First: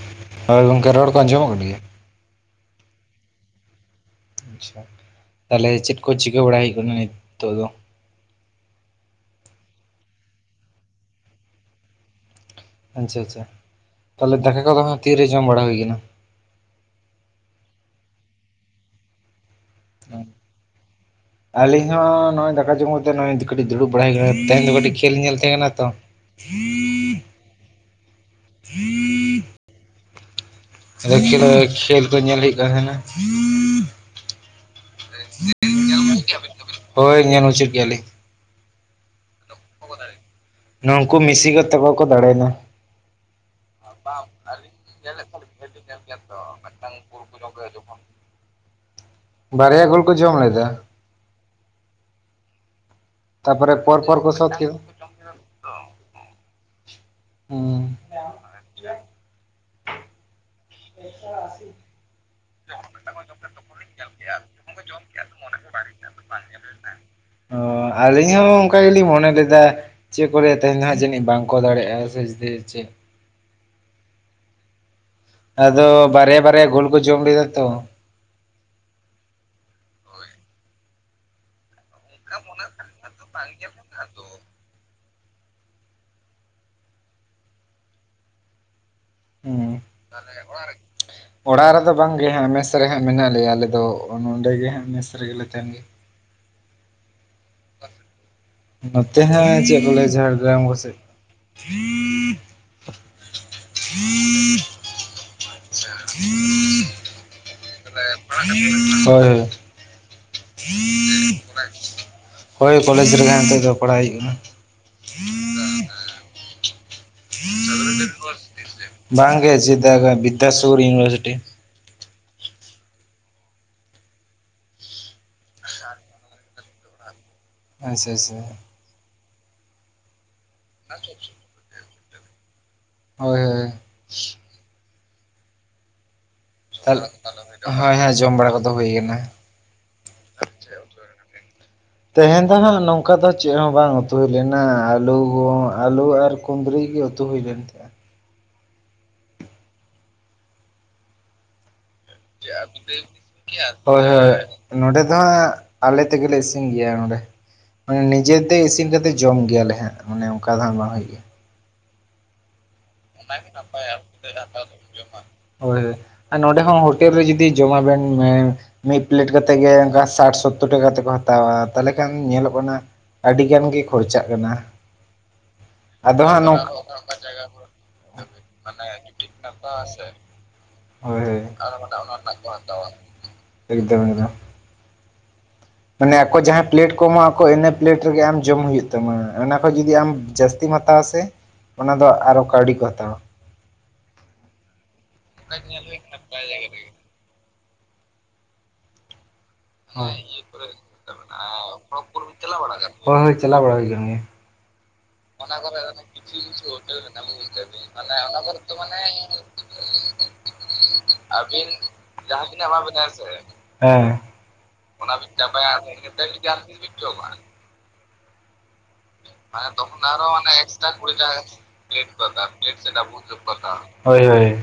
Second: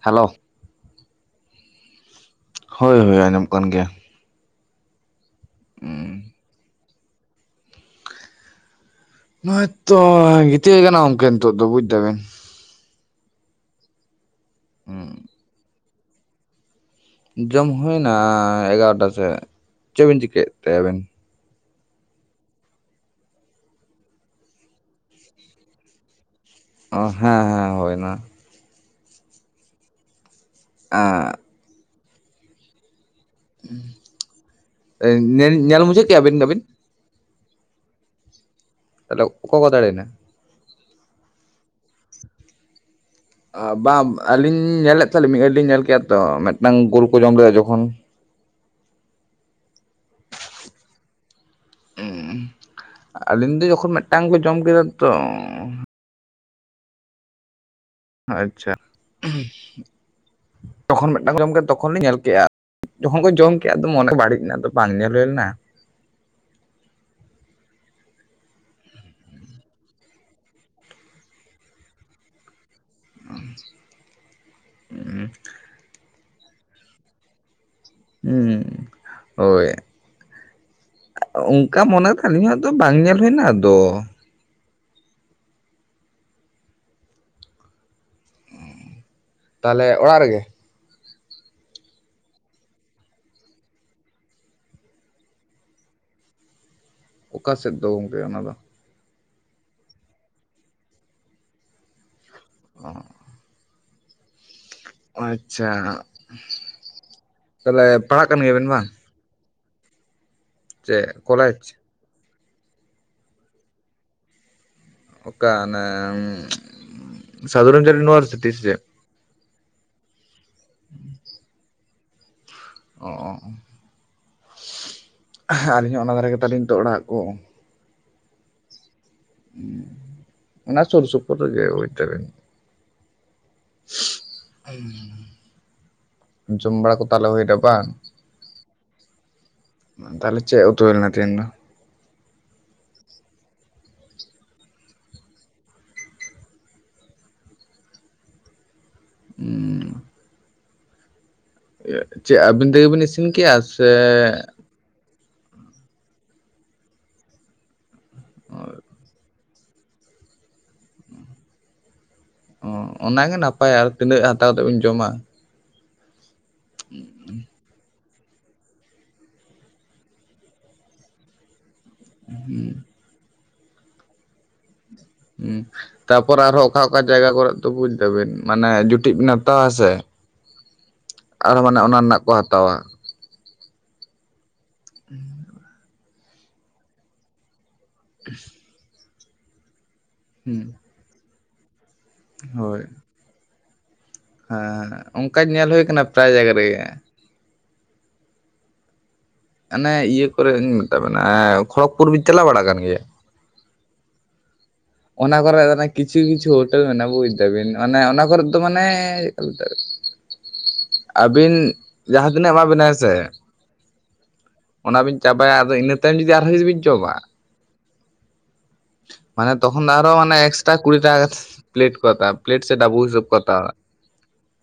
Hello ᱦᱳᱭ ᱜᱚᱢᱠᱮ ᱨᱚᱲ ᱠᱚ ᱟᱸᱡᱚᱢᱚᱜ ᱦᱳᱭ ᱦᱳᱭ ᱟᱸᱡᱚᱢᱚᱜ ᱠᱟᱱ ᱜᱮᱭᱟ ᱟᱪᱪᱷᱟ ᱛᱟᱦᱚᱞᱮ ᱪᱮᱫ ᱠᱚ ᱪᱤᱠᱟᱹ ᱵᱟᱲᱟᱭ ᱦᱩᱭᱩᱜ ᱠᱟᱱᱟ ᱱᱤᱛᱚᱜ ᱫᱚ ᱱᱚᱜ ᱚᱭ ᱛᱚ ᱜᱤᱛᱤᱡ ᱦᱩᱭ ᱠᱟᱱᱟ ᱜᱚᱢᱠᱮ ᱱᱤᱛᱚᱜ ᱫᱚ ᱵᱩᱡᱽ ᱫᱟᱵᱤᱱ ᱟᱪᱪᱷᱟ ᱟᱪᱪᱷᱟ ᱛᱟᱦᱚᱞᱮ ᱫᱟᱠᱟ ᱠᱚᱫᱚ ᱦᱟᱸᱜ ᱛᱤᱨᱮ ᱡᱚᱢ ᱵᱟᱲᱟ ᱦᱩᱭ ᱠᱟᱱᱟ ᱡᱚᱢ ᱦᱩᱭᱱᱟ ᱮᱜᱟᱨᱚᱴᱟ ᱥᱮᱜ ᱪᱮᱜ ᱵᱤᱱ ᱪᱤᱠᱟᱹᱭᱮᱜ ᱛᱮ ᱟᱹᱵᱮᱱ ᱟᱹᱞᱤᱧ ᱦᱚᱸ ᱱᱚᱜ ᱚᱭ ᱫᱟᱠᱟ ᱡᱚᱢᱛᱮ ᱱᱚᱜᱚᱭ [inaudible] ᱠᱟᱹᱴᱤᱡ ᱫᱩᱲᱩᱵ ᱵᱟᱲᱟᱭ [inaudible] ᱛᱮᱦᱮᱧ ᱫᱚ ᱠᱟᱹᱴᱤᱡ ᱠᱷᱮᱞ ᱧᱮᱞ ᱛᱟᱦᱮᱸ ᱠᱟᱱᱟ ᱛᱚ [unintelligible] ᱚ ᱦᱮᱸ ᱦᱮᱸ ᱦᱳᱭᱱᱟ [unintelligible] [unintelligible] ᱠᱷᱮᱞ [unintelligible] ᱠᱷᱮᱞ ᱠᱚ ᱧᱮᱞ ᱦᱩᱭᱩᱜ ᱠᱟᱱ ᱛᱟᱦᱮᱱᱟ ᱧᱮᱞ ᱧᱮᱞ ᱢᱩᱪᱟᱹᱫ ᱠᱮᱜ ᱟᱵᱤᱱ ᱦᱳᱭ ᱧᱮᱞ ᱢᱩᱪᱟᱹᱫ ᱠᱮᱜ ᱟᱞᱤᱧ ᱛᱟᱦᱚᱞᱮ ᱚᱠᱚᱭ ᱠᱚ ᱫᱟᱲᱮᱭᱮᱱᱟ ᱱᱩᱠᱩ ᱢᱤᱥᱤ ᱠᱚ ᱛᱟᱠᱚ ᱠᱚ ᱫᱟᱲᱮᱭᱮᱱᱟ ᱵᱟᱝ ᱟᱹᱞᱤᱧ ᱧᱮᱞᱮᱫ ᱛᱟᱦᱮᱸ ᱞᱤᱧ ᱢᱤᱫ ᱜᱷᱟᱹᱲᱤᱡᱞᱤᱧ ᱧᱮᱞ ᱠᱮᱜ ᱟ ᱛᱚ ᱢᱤᱫᱴᱟᱝ ᱜᱳᱞ ᱠᱚ ᱡᱚᱢ ᱞᱮᱫᱟ ᱡᱚᱠᱷᱚᱱ ᱵᱟᱨᱭᱟ ᱜᱳᱞ ᱠᱚ ᱡᱚᱢ ᱞᱮᱫᱟ [unintelligible] ᱟᱹᱞᱤᱧ ᱫᱚ ᱛᱟᱯᱚᱨᱮ ᱡᱚᱠᱷᱚᱱ ᱯᱚᱨ ᱯᱚᱨ ᱢᱤᱫᱴᱟᱝ ᱠᱚ ᱥᱳᱫᱷ ᱡᱚᱢ ᱠᱮᱫᱟ ᱛᱚ ᱦᱩᱸ ᱟᱪᱪᱷᱟ ᱛᱚᱠᱷᱚᱱ ᱢᱤᱫᱴᱟᱝ ᱡᱚᱢ ᱠᱮᱫᱟ ᱛᱚᱠᱷᱚᱱ ᱞᱤᱧ ᱧᱮᱞ ᱠᱮᱜ ᱟ ᱡᱚᱠᱷᱚᱱ ᱠᱚ ᱡᱚᱢ ᱠᱮᱜ ᱟ ᱟᱫᱚ ᱢᱚᱱᱮ ᱵᱟᱹᱲᱤᱡ ᱱᱟ ᱟᱫᱚ ᱵᱟᱝ ᱧᱮᱞ ᱦᱩᱭ ᱞᱮᱱᱟ ᱚ ᱟᱹᱞᱤᱧ ᱦᱚᱸ ᱚᱱᱠᱟ ᱜᱮᱞᱤᱧ ᱢᱚᱱᱮ ᱞᱮᱫᱟ ᱪᱮᱫ ᱠᱚᱨᱮ ᱛᱟᱦᱮᱸᱱᱟ ᱡᱟᱹᱱᱤᱡ ᱵᱟᱝᱠᱚ ᱫᱟᱲᱮᱭᱟᱜ ᱟ [inaudible] [inaudible] ᱟᱫᱚ ᱵᱟᱨᱭᱟᱼᱵᱟᱨᱭᱟ ᱜᱳᱞ ᱠᱚ ᱡᱚᱢ ᱠᱮᱫᱟ ᱛᱚ ᱾ ᱩᱸ ᱦᱳᱭ ᱚᱝᱠᱟ ᱢᱚᱱᱮ ᱟᱹᱞᱤᱧᱟᱜ ᱫᱚ ᱵᱟᱝ ᱧᱮᱞ ᱦᱩᱭ ᱱᱟ ᱟᱫᱚ ᱩᱸ ᱛᱟᱦᱚᱞᱮ ᱚᱲᱟᱜ ᱨᱮᱜᱮ [inaudible] ᱚᱲᱟᱜ ᱨᱮᱫᱚ ᱵᱟᱝ ᱜᱮ ᱦᱟᱸᱜ ᱢᱮᱥ ᱥᱮᱼᱨᱮ ᱦᱟᱸᱜ ᱢᱮᱱᱟᱜ ᱞᱮᱭᱟ ᱟᱞᱮ ᱫᱚ ᱱᱚᱸᱰᱮ ᱜᱮ ᱦᱟᱸᱜ ᱢᱮᱥ ᱨᱮᱜᱮ ᱞᱮ ᱛᱟᱦᱮᱱ ᱜᱮᱭᱟ ᱾ ᱚᱠᱟ ᱥᱮᱫ ᱫᱚ ᱜᱚᱢᱠᱮ ᱚᱱᱟ ᱫᱚ ᱱᱚᱛᱮ ᱦᱮᱸ ᱪᱮᱫ ᱠᱚ ᱞᱟᱹᱭᱟ ᱡᱷᱟᱲᱜᱨᱟᱢ ᱠᱚ ᱥᱮᱫ ᱚ [unintelligible] ᱟᱪᱷᱟ ᱛᱟᱦᱚᱞᱮ ᱯᱟᱲᱦᱟᱜ ᱠᱟᱱ ᱜᱮᱭᱟᱵᱱ ᱵᱟᱝ ᱾ ᱦᱳᱭ ᱦᱳᱭ ᱾ ᱪᱮᱫ ᱠᱚᱞᱮᱡᱽ ᱦᱳᱭ ᱠᱚᱞᱮᱡᱽ ᱨᱮᱜᱮ ᱱᱤᱛᱚᱜ ᱫᱚ ᱯᱟᱲᱦᱟᱜ ᱦᱩᱭᱩᱜ ᱠᱟᱱᱟ ᱾ [unintelligible] ᱚᱠᱟ ᱟᱱᱮ ᱥᱟᱫᱷᱩᱨᱟᱢᱪᱟᱸᱫ ᱤᱱᱩᱰᱷᱟᱨᱥᱤᱴᱤ ᱥᱮ ᱾ ᱵᱟᱝ ᱜᱮ [inaudible] ᱵᱤᱫᱫᱟᱥᱟᱜᱚᱨ ᱤᱭᱩᱱᱤᱵᱷᱟᱨᱥᱤᱴᱤ ᱚ ᱟᱹᱞᱤᱧ ᱦᱚᱸ ᱚᱱᱟ ᱫᱷᱟᱨᱮ ᱜᱮᱛᱟᱞᱤᱧ ᱛᱚ ᱚᱲᱟᱜ ᱠᱚ ᱟᱪᱪᱷᱟ ᱟᱪᱪᱷᱟ ᱚᱱᱟ ᱥᱩᱨ ᱥᱩᱯᱩᱨ ᱨᱮᱜᱮ ᱵᱩᱡ ᱫᱟ ᱵᱤᱱ ᱦᱳᱭ [unintelligible] ᱡᱚᱢ ᱵᱟᱲᱟ ᱠᱚ ᱛᱟᱦᱞᱮ ᱛᱟᱞᱮ ᱦᱩᱭᱱᱟ ᱵᱟᱝ? ᱦᱳᱭ ᱦᱳᱭ ᱡᱚᱢ ᱵᱟᱲᱟ ᱠᱚᱫᱚ ᱦᱩᱭ ᱠᱟᱱᱟ ᱛᱟᱦᱚᱞᱮ ᱪᱮᱜ ᱩᱛᱩ ᱞᱮᱱᱟ ᱛᱮᱦᱮᱱ ᱫᱚ? ᱛᱮᱦᱮᱧ ᱫᱚ ᱦᱟᱸᱜ ᱱᱚᱝᱠᱟ ᱫᱚ ᱪᱮᱫ ᱦᱚᱸ ᱵᱟᱝ ᱩᱛᱩᱭ ᱞᱮᱱᱟ ᱟᱹᱞᱩ ᱠᱚ ᱟᱹᱞᱩ ᱟᱨ ᱠᱩᱸᱫᱽᱨᱤ ᱜᱮ ᱩᱛᱩ ᱦᱩᱭ ᱞᱮᱱ ᱛᱟᱦᱮᱸᱜ ᱟ ᱾ [inaudible] [inaudible] ᱵᱤᱱ ᱤᱥᱤᱱ ᱠᱮᱜᱼᱟ [unintelligible] ᱥᱮ ᱦᱳᱭ ᱦᱳᱭ ᱱᱚᱰᱮ ᱫᱚ ᱦᱟᱜ ᱟᱞᱮ ᱛᱮᱜᱮᱞᱮ ᱤᱥᱤᱱ ᱜᱮᱭᱟ ᱱᱚᱸᱰᱮ ᱾ ᱢᱟᱱᱮ ᱱᱤᱡᱮᱛᱮ ᱤᱥᱤᱱ ᱠᱟᱛᱮ ᱡᱚᱢ ᱜᱮᱭᱟᱞᱮ ᱦᱟᱸᱜ ᱢᱟᱱᱮ ᱚᱱᱠᱟ ᱫᱚ ᱦᱟᱸᱜ ᱵᱟᱝ ᱦᱩᱭᱩᱜ ᱜᱮᱭᱟ ᱾ ᱚ ᱚᱱᱟᱜᱮ ᱱᱟᱯᱟᱭ ᱟᱨ ᱛᱤᱱᱟᱹᱜ ᱦᱟᱛᱟᱣ ᱠᱟᱛᱮ ᱵᱤᱱ ᱡᱚᱢᱟ ᱾ ᱦᱳᱭ ᱦᱳᱭ ᱟᱨ ᱱᱚᱸᱰᱮ ᱦᱚᱸ ᱦᱳᱴᱮᱞ ᱨᱮ ᱡᱩᱫᱤ ᱡᱚᱢᱟ ᱵᱮᱱ ᱾ ᱢᱤᱫ ᱯᱞᱮᱴ ᱠᱟᱛᱮ ᱜᱮ ᱚᱱᱠᱟ ᱥᱟᱴ ᱥᱳᱛᱳᱨ ᱴᱟᱠᱟ ᱛᱮᱠᱚ ᱦᱟᱛᱟᱣᱟ ᱛᱟᱦᱚᱞᱮ ᱠᱷᱟᱱ ᱧᱮᱞᱚᱜ ᱠᱟᱱᱟ ᱾ ᱟᱹᱰᱤ ᱜᱟᱱ ᱜᱮ ᱠᱷᱚᱨᱪᱟᱜ ᱠᱟᱱᱟ ᱾ ᱦᱩᱸ ᱛᱟᱯᱚᱨ ᱟᱨᱦᱚᱸ ᱚᱠᱟ ᱚᱠᱟ ᱡᱟᱭᱜᱟ ᱠᱚᱨᱮ ᱫᱚᱵᱩ ᱵᱤᱱ ᱢᱟᱱᱮ ᱡᱩᱴᱤᱤᱡ ᱵᱤᱱ ᱦᱟᱛᱟᱣᱟ ᱥᱮ ᱟᱨ ᱢᱟᱱᱮ ᱚᱱᱟ ᱨᱮᱱᱟᱜ ᱠᱚ ᱦᱟᱛᱟᱣᱟ ᱾ ᱮᱠᱚᱫᱚᱢᱫ ᱾ ᱦᱮᱸ ᱾ [inaudible] ᱢᱟᱱᱮ ᱟᱠᱚ ᱡᱟᱦᱟᱸᱭ ᱯᱞᱮᱴ ᱠᱚ ᱮᱢᱟᱜ ᱟᱠᱚ ᱤᱱᱟᱹ ᱯᱞᱮᱴ ᱨᱮᱜᱮ ᱟᱢ ᱡᱚᱢ ᱦᱩᱭᱩᱜ ᱛᱟᱢᱟ ᱚᱱᱟ ᱠᱷᱱ ᱟᱢ ᱡᱩᱫᱤ ᱟᱢ ᱡᱟᱹᱥᱛᱤ ᱦᱩᱸ ᱢᱟᱛᱚ ᱾ ᱦᱟᱛᱟᱣᱟ ᱥᱮ ᱚᱱᱟ ᱫᱚ ᱟᱨᱚ ᱠᱟᱹᱣᱰᱤ ᱠᱚ ᱦᱳᱭ ᱦᱟᱛᱟᱣᱟ ᱾ ᱦᱮᱸ ᱚᱱᱠᱟᱧ ᱧᱮᱞ ᱦᱩᱭᱩ ᱟᱠᱟᱱᱟ ᱯᱨᱟᱭ ᱡᱟᱭᱜᱟ ᱨᱮᱜᱮ ᱾ ᱚᱱᱮ ᱦᱳᱭ ᱤᱭᱟᱹ ᱠᱚᱨᱮᱧ ᱢᱮᱛᱟ ᱵᱮᱱᱟ ᱠᱷᱚᱲᱚᱜᱽᱯᱩᱨ ᱵᱤᱱ ᱪᱟᱞᱟᱣ ᱵᱟᱲᱟ ᱠᱟᱱ ᱜᱮᱭᱟ ᱾ ᱪᱟᱞᱟ ᱵᱟᱲᱟ ᱦᱩᱭᱠᱟᱱ ᱜᱮᱭᱟ ᱾ ᱚᱱᱟ ᱠᱚᱨᱮ ᱠᱤᱪᱷᱩ ᱠᱤᱪᱷᱩ ᱦᱳᱴᱮᱞ ᱢᱮᱱᱟᱜᱼᱟ ᱵᱩᱡᱽ ᱫᱟᱵᱤᱱ ᱢᱟᱱᱮ ᱚᱱᱟ ᱠᱚᱨᱮ ᱫᱚ ᱢᱟᱱᱮ ᱾ ᱟᱹᱵᱤᱱ ᱡᱟᱦᱟᱸ ᱛᱤᱱᱟᱹᱜ ᱮᱢᱟ ᱵᱤᱱᱟ ᱦᱮᱸ ᱥᱮ᱾ ᱦᱮᱸ ᱚᱱᱟᱵᱤᱱ ᱪᱟᱵᱟᱭᱟ ᱟᱫᱚ ᱤᱱᱟᱹ ᱛᱟᱭᱚᱢ ᱡᱩᱫᱤ ᱟᱨᱦᱚᱸ ᱡᱩᱫᱤ ᱵᱤᱱ ᱡᱚᱢᱟ ᱾ ᱢᱟᱱᱮ ᱛᱚᱠᱷᱚᱱ ᱟᱨᱚ ᱮᱠᱥᱴᱟᱨᱥ ᱠᱩᱲᱤ ᱴᱟᱠᱟ ᱠᱟᱛᱮ ᱯᱞᱮᱴ ᱠᱚ ᱦᱟᱛᱟᱣ ᱯᱞᱮᱴ ᱥᱮ ᱰᱟᱵᱩ ᱦᱤᱥᱟᱵ ᱠᱚ ᱦᱟᱛᱟᱣ ᱾ ᱦᱳᱭ ᱦᱳᱭ ᱾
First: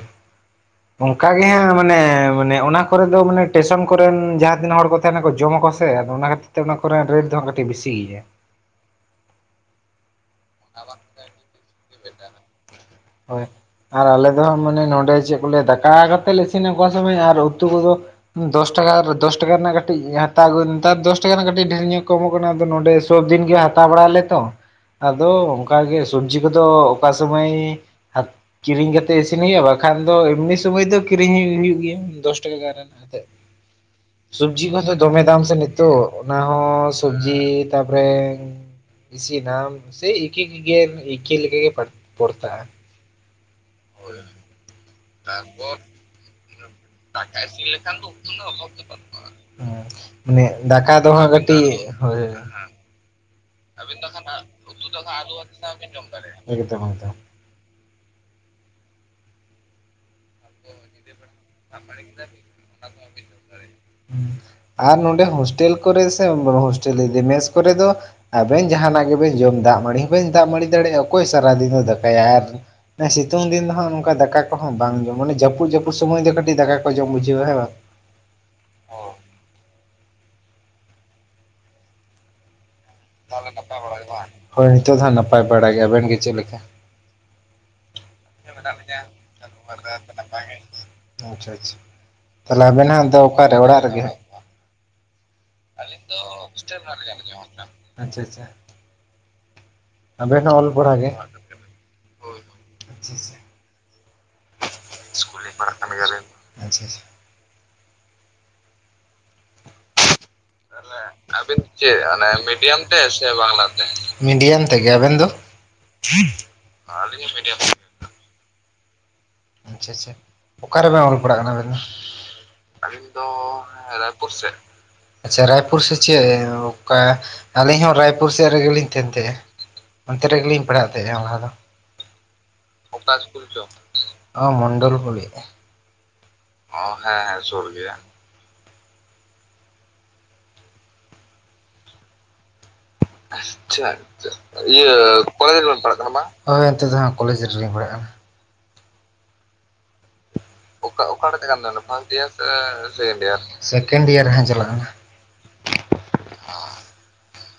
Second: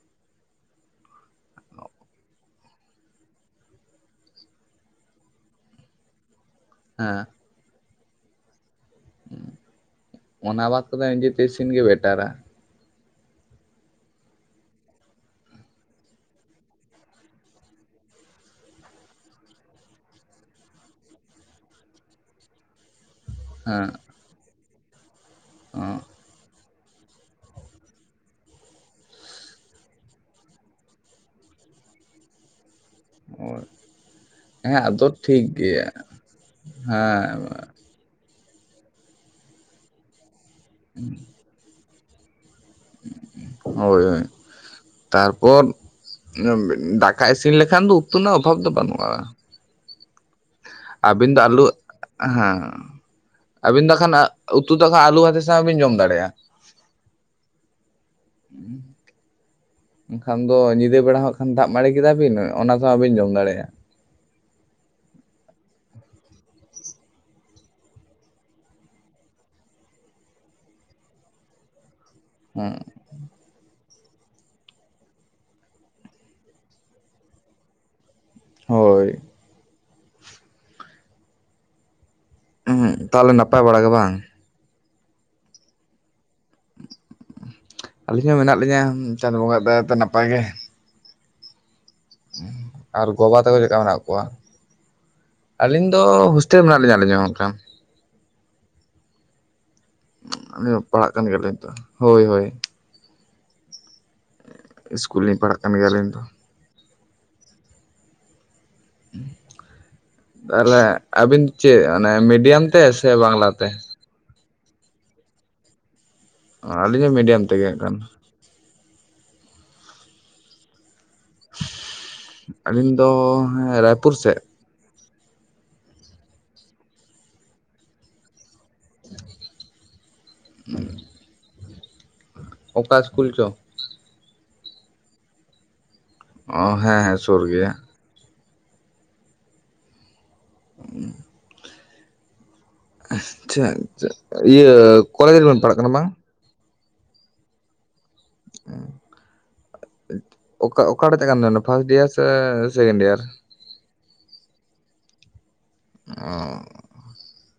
ᱚᱱᱠᱟᱜᱮ ᱦᱮᱸ ᱢᱟᱱᱮ ᱢᱟᱱᱮ ᱚᱱᱟ ᱠᱚᱨᱮ ᱫᱚ ᱢᱟᱱᱮ ᱴᱮᱥᱚᱱ ᱠᱚᱨᱮᱱ ᱡᱟᱦᱟᱸ ᱛᱤᱱ ᱦᱚᱲ ᱠᱚ ᱾ ᱛᱟᱦᱮᱱᱟ ᱠᱚ ᱡᱚᱢᱟ ᱠᱚ ᱥᱮ ᱟᱫᱚ ᱚᱱᱟ ᱠᱷᱟᱹᱛᱤᱨ ᱛᱮ ᱚᱱᱟ ᱠᱚᱨᱮᱱᱟᱜ ᱦᱮᱸ ᱨᱮᱴ ᱫᱚᱦ ᱠᱟᱹᱴᱤᱡ ᱵᱤᱥᱤ ᱜᱮᱭᱟ ᱾ ᱚᱱᱟ ᱵᱟᱫᱽ ᱠᱟᱛᱮ ᱱᱤᱡᱮᱛᱮ ᱤᱥᱤᱱ ᱜᱮ ᱵᱮᱴᱟᱨᱟ ᱾ ᱦᱳᱭ ᱟᱨ ᱟᱞᱮ ᱫᱚ ᱦᱟᱸᱜ ᱢᱟᱱᱮ ᱱᱚᱰᱮ ᱪᱮᱫ ᱠᱚ ᱞᱮ ᱫᱟᱠᱟ ᱠᱟᱛᱮᱞ ᱞᱮ ᱤᱥᱤᱱᱟ ᱚᱠᱟ ᱥᱚᱢᱚᱭ ᱟᱨ ᱩᱛᱩ ᱠᱚᱫᱚ ᱾ ᱫᱚᱥ ᱴᱟᱠᱟ ᱫᱚᱥ ᱴᱟᱠᱟ ᱨᱮᱱᱟᱜ ᱠᱟᱹᱴᱤᱡ ᱦᱟᱛᱟᱣ ᱟᱹᱜᱩᱭ ᱱᱮᱛᱟᱨ ᱫᱚᱥ ᱴᱟᱠᱟ ᱨᱮᱱᱟᱜ ᱠᱟᱹᱴᱤᱡ ᱰᱷᱮᱨ ᱧᱚᱜ ᱠᱚᱢᱚᱜ ᱠᱟᱱᱟ ᱟᱫᱚ ᱱᱚᱰᱮ ᱾ ᱥᱚᱵᱫᱤᱱ ᱜᱮ ᱦᱟᱛᱟᱣ ᱦᱮᱸ ᱵᱟᱲᱟᱭᱞᱮ ᱛᱚ ᱟᱫᱚ ᱚᱱᱠᱟᱜᱮ ᱥᱚᱵᱡᱤ ᱠᱚᱫᱚ ᱚᱠᱟ ᱥᱚᱢᱟᱹᱭ ᱾ ᱠᱤᱨᱤᱧ ᱠᱟᱛᱮᱜ ᱤᱥᱤᱱ ᱦᱩᱭᱩᱜᱼᱟ ᱵᱟᱠᱷᱟᱱ ᱫᱚ ᱮᱢᱱᱤ ᱥᱩᱢᱟᱹᱭ ᱫᱚ ᱠᱤᱨᱤᱧ ᱦᱩᱭᱩᱜ ᱜᱮᱭᱟ ᱫᱚᱥ ᱴᱟᱠᱟ ᱜᱟᱱ ᱨᱮᱱᱟᱜ ᱾ ᱥᱚᱵᱡᱤ ᱦᱮᱸ ᱠᱚᱛᱚ ᱟᱫᱚ ᱫᱚᱢᱮ ᱫᱟᱢ ᱴᱷᱤᱠ ᱥᱮ ᱜᱮᱭᱟ ᱱᱤᱛᱳᱜ ᱚᱱᱟ ᱦᱚᱸ ᱥᱚᱵᱡᱤ ᱦᱮᱸ ᱾ ᱛᱟᱯᱚᱨᱮ ᱤᱥᱤᱱᱟ ᱥᱮ ᱮᱠᱤᱠᱮ ᱜᱮ ᱮᱠᱤ ᱞᱮᱠᱟ ᱜᱮ ᱯᱟᱲᱟᱜ-ᱟ ᱾ ᱯᱚᱲᱛᱟ ᱟᱭ ᱾ ᱦᱳᱭ ᱦᱳᱭ ᱛᱟᱨᱯᱚᱨ ᱾ [unintelligible] ᱫᱟᱠᱟ ᱤᱥᱤᱱ ᱞᱮᱠᱷᱟᱱ ᱫᱚ ᱩᱛᱩ ᱨᱮᱱᱟᱜ ᱚᱵᱷᱟᱵ ᱫᱚ ᱵᱟᱹᱱᱩᱜᱼᱟ ᱾ ᱦᱚᱸ ᱢᱟᱱᱮ ᱫᱟᱠᱟ ᱫᱚ ᱦᱟᱸ ᱠᱟᱹᱴᱤᱡ ᱦᱳᱭ ᱦᱳᱭ ᱦᱮᱸ ᱟᱹᱵᱤᱱ ᱫᱚ ᱟᱵᱤᱱ ᱠᱷᱟᱱ ᱫᱚᱠᱷᱟᱱᱟ ᱩᱛᱩ ᱫᱚ ᱠᱷᱟᱱ ᱦᱟᱸᱜ ᱟᱞᱩ ᱵᱷᱟᱛᱮ ᱟᱛᱮ ᱥᱟᱣ ᱦᱚᱸᱵᱤᱱ ᱡᱚᱢ ᱫᱟᱲᱮᱭᱟᱜ ᱾ ᱦᱩᱸ ᱾ ᱮᱱᱠᱷᱟᱱ ᱫᱚ ᱧᱤᱫᱟᱹ ᱵᱮᱲᱟ ᱦᱚᱸ ᱠᱷᱟᱱ ᱫᱟᱜ ᱢᱟᱲᱤ ᱠᱮᱫᱟ ᱵᱤᱱ ᱚᱱᱟ ᱥᱟᱣ ᱦᱚᱸ ᱵᱤᱱ ᱡᱚᱢ ᱫᱟᱲᱮᱭᱟᱜᱼᱟ ᱾ ᱟᱨ ᱱᱚᱰᱮ ᱦᱳᱥᱴᱮᱞ ᱠᱚᱨᱮ ᱥᱮ ᱦᱳᱥᱴᱮᱞ ᱤᱧ ᱢᱮᱱ ᱢᱮᱥ ᱠᱚᱨᱮ ᱫᱚ ᱾ ᱟᱵᱮᱱ ᱡᱟᱦᱱᱟᱜ ᱜᱮᱵᱮᱱ ᱡᱚᱢ ᱫᱟᱜ ᱢᱟᱹᱲᱤ ᱦᱚᱸ ᱵᱮᱱ ᱫᱟᱜ ᱢᱟᱹᱲᱤ ᱫᱟᱲᱮᱭᱟᱜᱼᱟ ᱚᱠᱚᱭ ᱥᱟᱨᱟ ᱫᱤᱱᱮ ᱫᱟᱠ ᱠᱟᱭ ᱟᱨ ᱦᱮᱸ ᱥᱤᱛᱩᱝ ᱫᱤᱱ ᱫᱚ ᱦᱟᱸᱜ ᱱᱚᱝᱠᱟ ᱫᱟᱠᱟ ᱠᱚᱦᱚᱸ ᱵᱟᱝ ᱡᱚᱢᱼᱟ ᱢᱟᱱᱮ ᱡᱟᱹᱯᱩᱫ ᱡᱟᱹᱯᱩᱫ ᱾ ᱠᱩᱢᱟᱹᱜ ᱫᱚ ᱠᱟᱹᱴᱤᱡ ᱫᱟᱠᱟ ᱠᱚ ᱡᱚᱢ ᱩᱪᱤᱛ ᱦᱮᱸ ᱵᱟᱝ ᱾ ᱦᱳᱭ ᱾ ᱛᱟᱦᱚᱞᱮ ᱱᱟᱯᱟᱭ ᱵᱟᱲᱟ ᱜᱮ ᱵᱟᱝ ᱾ ᱦᱳᱭ ᱱᱤᱛᱳᱜ ᱫᱚ ᱦᱟᱸᱜ ᱱᱟᱯᱟᱭ ᱵᱟᱲᱟ ᱜᱮ ᱟᱵᱮᱱᱜ ᱜᱮ ᱪᱮᱫ ᱞᱮᱠᱟ ᱾ ᱟᱹᱞᱤᱧ ᱦᱚᱸ ᱢᱮᱱᱟᱜ ᱞᱤᱧᱟᱹ ᱪᱟᱸᱫᱳ ᱵᱚᱸᱜᱟ ᱫᱟᱭᱟ ᱛᱮ ᱱᱟᱯᱟᱭ ᱜᱮ ᱾ ᱟᱪᱷᱟ ᱟᱪᱷᱟ ᱛᱟᱦᱞᱮ ᱟᱵᱮᱱᱟᱜ ᱟᱨ ᱫᱚ ᱜᱚ ᱵᱟᱵᱟ ᱚᱠᱟᱨᱮ ᱛᱟᱠᱚ ᱪᱮᱫᱠᱟ ᱚᱲᱟᱜ ᱢᱮᱱᱟᱜ ᱨᱮᱜᱮ ᱦᱟᱸᱜ ᱾ ᱠᱚᱣᱟ ᱟᱹᱞᱤᱧ ᱟᱞᱤᱧ ᱫᱚ ᱦᱳᱥᱴᱮᱞ ᱨᱮ ᱞᱤᱧᱟ ᱟᱹᱞᱤᱧ ᱢᱮᱱᱟᱜ ᱦᱚᱸ ᱚᱱᱠᱟ ᱞᱤᱧᱟ ᱟᱪᱷᱟ ᱟᱪᱷᱟ ᱾ [unintelligible] ᱜᱮ ᱯᱟᱲᱦᱟᱜ ᱠᱟᱱ ᱜᱮᱭᱟ ᱞᱤᱧ ᱛᱚ, ᱦᱳᱭ ᱦᱳᱭ ᱟᱪᱪᱷᱟ ᱟᱪᱪᱷᱟ ᱾ ᱤᱥᱠᱩᱞ ᱞᱤᱧ ᱯᱟᱲᱟᱜ ᱠᱟᱱ ᱜᱮᱭᱟ ᱟᱹᱞᱤᱧ ᱫᱚ ᱾ ᱟᱪᱪᱷᱟ-ᱟᱪᱷᱟ ᱾ ᱛᱟᱦᱞᱮ ᱟᱵᱤᱱ ᱪᱮᱜ ᱚᱱᱮ ᱢᱤᱰᱤᱭᱟᱢ ᱛᱮ, ᱥᱮ ᱵᱟᱝᱞᱟ ᱛᱮ? ᱢᱤᱰᱤᱭᱟᱢ ᱛᱮᱜᱮ, ᱟᱵᱮᱱ ᱫᱚ? ᱚ ᱟᱹᱞᱤᱧ ᱦᱚᱸ ᱢᱤᱰᱤᱭᱟᱢ ᱛᱮᱜᱮ ᱦᱟᱸᱜ ᱠᱷᱟᱱ ᱾ ᱟᱪᱪᱷᱟᱼᱪᱷᱟ ᱾ ᱚᱠᱟᱨᱮᱵᱮᱱ ᱚᱞ ᱯᱟᱲᱦᱟᱜ ᱠᱟᱱᱟ ᱟᱵᱮᱱ ᱫᱚ? ᱟᱹᱞᱤᱱᱟ ᱫᱚ ᱨᱟᱭᱯᱩᱨ ᱥᱮᱜ ᱾ ᱟᱪᱪᱷᱟ, ᱨᱟᱭᱯᱩᱨ ᱥᱮ ᱪᱮ ᱚᱠᱟ ᱟᱹᱞᱤᱧ ᱦᱚᱸ ᱨᱟᱭᱯᱩᱨ ᱥᱮᱫ ᱨᱮᱜᱮ ᱞᱤᱧ ᱛᱮᱦᱮᱱ ᱛᱮᱦᱮᱸᱜᱼᱟ ᱾ ᱚᱱᱛᱮ ᱨᱮᱜᱮ ᱞᱤᱧ ᱯᱟᱲᱦᱟᱜ ᱛᱮᱦᱮᱸᱜᱼᱟ, ᱞᱟᱦᱟ ᱫᱚ ᱾ ᱚᱠᱟ ᱤᱥᱠᱩᱞ ᱪᱚ ᱾ ᱚ ᱢᱚᱱᱰᱚᱞᱜᱩᱞᱤ ᱾ ᱚᱸ ᱦᱮᱸ-ᱦᱮᱸ ᱥᱳᱨ ᱜᱮᱭᱟ ᱾ [inaudible] ᱟᱪᱪᱷᱟ [inaudible] ᱤᱭᱟᱹ ᱠᱚᱞᱮᱡᱽ ᱨᱮᱵᱮᱱ ᱯᱟᱲᱦᱟᱜ ᱠᱟᱱᱟ ᱵᱟᱝ? ᱦᱳᱭ ᱚᱱᱛᱮ ᱫᱚ ᱦᱟᱸᱜ ᱠᱚᱞᱮᱡᱽ ᱨᱮᱞᱤᱧ ᱯᱟᱲᱟᱜ ᱠᱟᱱᱟ ᱾ ᱚᱠᱟ ᱚᱠᱟ-ᱚᱠᱟ ᱚᱠᱟᱴᱟᱜ ᱴᱮᱜ ᱛᱮ ᱠᱟᱱ ᱛᱟᱵᱮᱱᱟ ᱯᱷᱟᱥᱴ ᱰᱤᱭᱟᱨ ᱯᱷᱟᱥᱴᱰᱤᱭᱟᱨ ᱥᱮ ᱥᱮᱠᱮᱱᱰ ᱰᱤᱭᱟᱨ ᱥᱮᱠᱮᱱᱰᱤᱭᱟᱨ? ᱥᱮᱠᱮᱱᱰᱤᱭᱟᱨ ᱦᱟᱸ ᱪᱟᱞᱟᱜ ᱠᱟᱱᱟ ᱾ [inaudible]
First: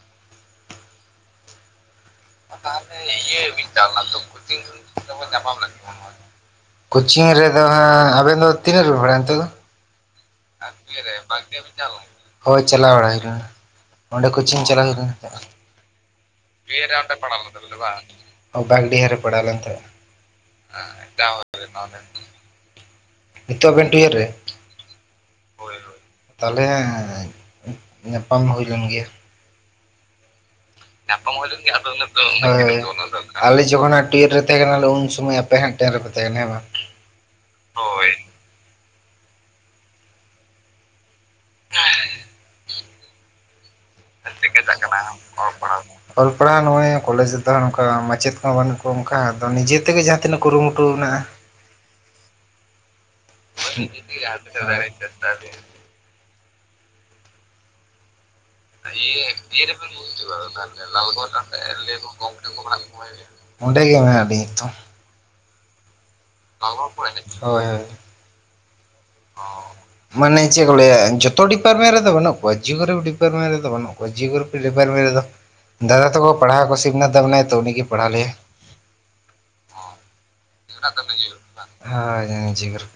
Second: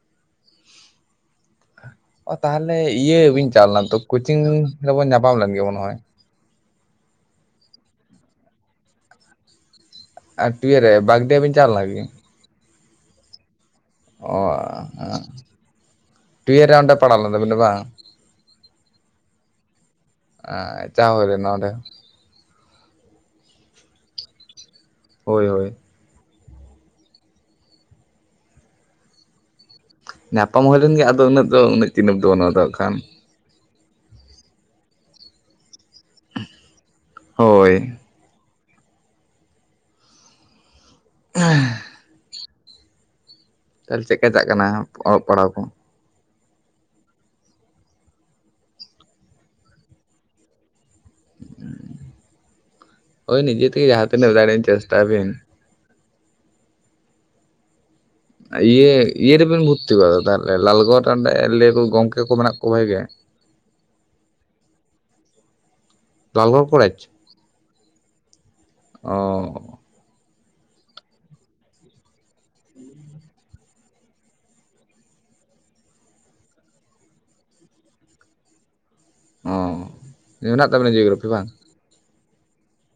ᱚ ᱛᱟᱦᱚᱞᱮ ᱤᱭᱟᱹ ᱵᱤᱱ ᱪᱟᱞ ᱞᱮᱱᱟ ᱛᱚ ᱠᱳᱪᱤᱝ ᱨᱮᱵᱚᱱ ᱧᱟᱯᱟᱢ ᱞᱮᱱ ᱜᱮᱭᱟ ᱢᱚᱱᱮ ᱦᱚᱭ [unintelligible] ᱠᱳᱪᱤᱝ ᱨᱮ ᱫᱚ ᱦᱟᱸᱜ ᱟᱵᱮᱱ ᱫᱚ ᱛᱤᱱᱟᱹᱜ ᱨᱮ [unintelligible] ᱱᱤᱛᱚᱜ ᱫᱚ? ᱟᱨ ᱴᱤᱭᱟᱹ ᱨᱮ ᱵᱟᱜᱽᱰᱤᱦᱟᱹ ᱵᱤᱱ ᱪᱟᱞ ᱞᱮᱱᱟ ᱠᱤ ᱦᱳᱭ ᱪᱟᱞᱟᱣ ᱣᱟᱲᱟ ᱦᱩᱭ ᱞᱮᱱᱟ, ᱚᱸᱰᱮ ᱚ ᱠᱳᱪᱤᱝ ᱪᱟᱞᱟᱣ ᱦᱩᱭ ᱞᱮᱱᱟ ᱾ ᱴᱩᱭᱮᱞ ᱨᱮ ᱚᱸᱰᱮ ᱯᱟᱲᱟᱣ ᱞᱮᱱ ᱛᱟᱵᱤᱱᱟ ᱵᱟᱝ [unintelligible] ᱳ ᱵᱟᱜᱽᱰᱤᱦᱟᱹ ᱨᱮ ᱯᱟᱲᱟᱣ ᱞᱮᱱ ᱛᱟᱦᱮᱸᱜ ᱾ ᱪᱟ ᱦᱩᱭ ᱞᱮᱱᱟ ᱚᱸᱰᱮ [unintelligible] ᱱᱤᱛᱚᱜ ᱟᱵᱮᱱ ᱴᱩᱭᱮᱨ ᱨᱮ? ᱦᱳᱭ-ᱦᱳᱭ ᱾ ᱛᱟᱞᱦᱮ ᱦᱟᱸ ᱧᱟᱯᱟᱢ ᱦᱩᱭ ᱞᱮᱱ ᱜᱮᱭᱟ ᱾ ᱧᱟᱯᱟᱢ ᱦᱩᱭ ᱞᱮᱱ ᱜᱮ ᱧᱟᱯᱟᱢ ᱦᱩᱭ ᱞᱮᱱ ᱜᱮᱭᱟ ᱟᱫᱚ ᱩᱱᱟᱹᱜ ᱫᱚ, ᱦᱳᱭ [unintelligible] ᱟᱞᱮ ᱡᱚᱠᱷᱚᱱ ᱦᱟᱸᱜ ᱴᱩᱭᱮᱨ ᱨᱮ ᱛᱟᱦᱮᱸ ᱠᱟᱱᱟᱞ ᱩᱱ ᱥᱚᱢᱚᱭ ᱟᱯᱮ ᱦᱟᱸ ᱴᱮᱱ ᱨᱮᱯ ᱛᱟᱦᱮᱸ ᱠᱟᱱᱟ ᱦᱮᱸ‌ ᱵᱟᱝ ᱦᱳᱭ ᱦᱮᱸ ᱛᱟᱦᱞᱮ ᱪᱮᱫᱠᱟ ᱪᱟᱜ ᱠᱟᱱᱟ ᱚᱞᱚᱜ ᱯᱟᱲᱦᱟᱣ ᱠᱚ ᱚᱞ ᱯᱟᱲᱦᱟᱣ ᱱᱚᱜᱼᱚᱭ ᱠᱚᱞᱮᱡᱽ ᱨᱮᱫᱚ ᱱᱚᱝᱠᱟ ᱢᱟᱪᱮᱫ ᱠᱚᱚᱸ ᱵᱟᱹᱱᱩᱜ ᱠᱚᱣᱟ ᱚᱱᱠᱟ ᱟᱫᱚ ᱱᱤᱡᱮᱛᱮᱜᱮ ᱡᱟᱦᱟᱸ ᱛᱤᱱᱟᱹᱜ ᱠᱩᱨᱩᱢᱩᱴᱩ ᱢᱮᱱᱟᱜᱼᱟ ᱩᱸ ᱳᱭ ᱱᱤᱡᱮ ᱛᱮᱜᱮ ᱡᱟᱦᱟᱸ ᱛᱱᱟᱹᱜ ᱫᱟᱲᱮᱭᱟᱜ ᱪᱮᱥᱴᱟᱭ ᱵᱤᱱ ᱤᱭᱟᱹ ᱤᱭᱟᱹ ᱨᱮᱵᱮᱱ ᱵᱷᱩᱨᱛᱤ ᱠᱚᱜ-ᱟ ᱛᱚ ᱛᱟᱦᱞᱮ ᱞᱟᱞᱜᱚᱲ ᱨᱮ ᱚᱸᱰᱮ ᱞᱟᱹᱭᱟ ᱠᱚ ᱜᱚᱝᱠᱮ ᱠᱚ ᱢᱮᱱᱟᱜ ᱠᱚᱣᱟ ᱵᱷᱟᱜᱤ ᱜᱮ ᱾ ᱚᱸᱰᱮ ᱜᱮ ᱢᱮᱱᱟᱜ ᱞᱤᱧᱟᱹ ᱛᱚ ᱾ [unintelligible] ᱦᱳᱭ ᱦᱳᱭ ᱾ ᱚᱸ ᱾ ᱢᱟᱱᱮ ᱪᱮᱜ ᱠᱚ ᱞᱟᱹᱭᱟ ᱡᱷᱚᱛᱚ ᱰᱤᱯᱟᱨᱢᱮᱱ ᱨᱮᱫᱚ ᱵᱟᱹᱱᱩᱜ ᱠᱚᱣᱟ ᱡᱤᱭᱳᱜᱨᱟᱯᱷᱤ ᱰᱤᱯᱟᱨᱢᱮᱱ ᱨᱮᱫᱚ ᱵᱟᱹᱱᱩᱜ ᱠᱚᱣᱟ, ᱡᱤᱭᱳᱜᱨᱟᱯᱷᱤ ᱰᱤᱯᱟᱨᱴᱢᱮᱱ ᱨᱮᱫᱚ ᱫᱟᱫᱟ ᱛᱟᱠᱚ ᱯᱟᱲᱦᱟᱣ ᱠᱚ ᱥᱤᱵᱱᱟᱛ ᱫᱟ ᱢᱮᱱᱟᱭᱟ ᱛᱚ ᱩᱱᱤ ᱜᱮ ᱯᱟᱲᱦᱟᱣ ᱞᱮᱭᱟ ᱾ ᱚ ᱚᱸ ᱢᱮᱱᱟᱜ ᱛᱟᱵᱮᱱᱟ ᱥᱤᱵᱱᱟᱛ ᱫᱟ ᱩᱱᱤ ᱡᱤᱭᱳᱜᱨᱟᱯᱷᱤ ᱡᱤᱳ ᱵᱟᱝ, ᱦᱮᱸ ᱳᱭ ᱡᱤᱳᱜᱨᱟ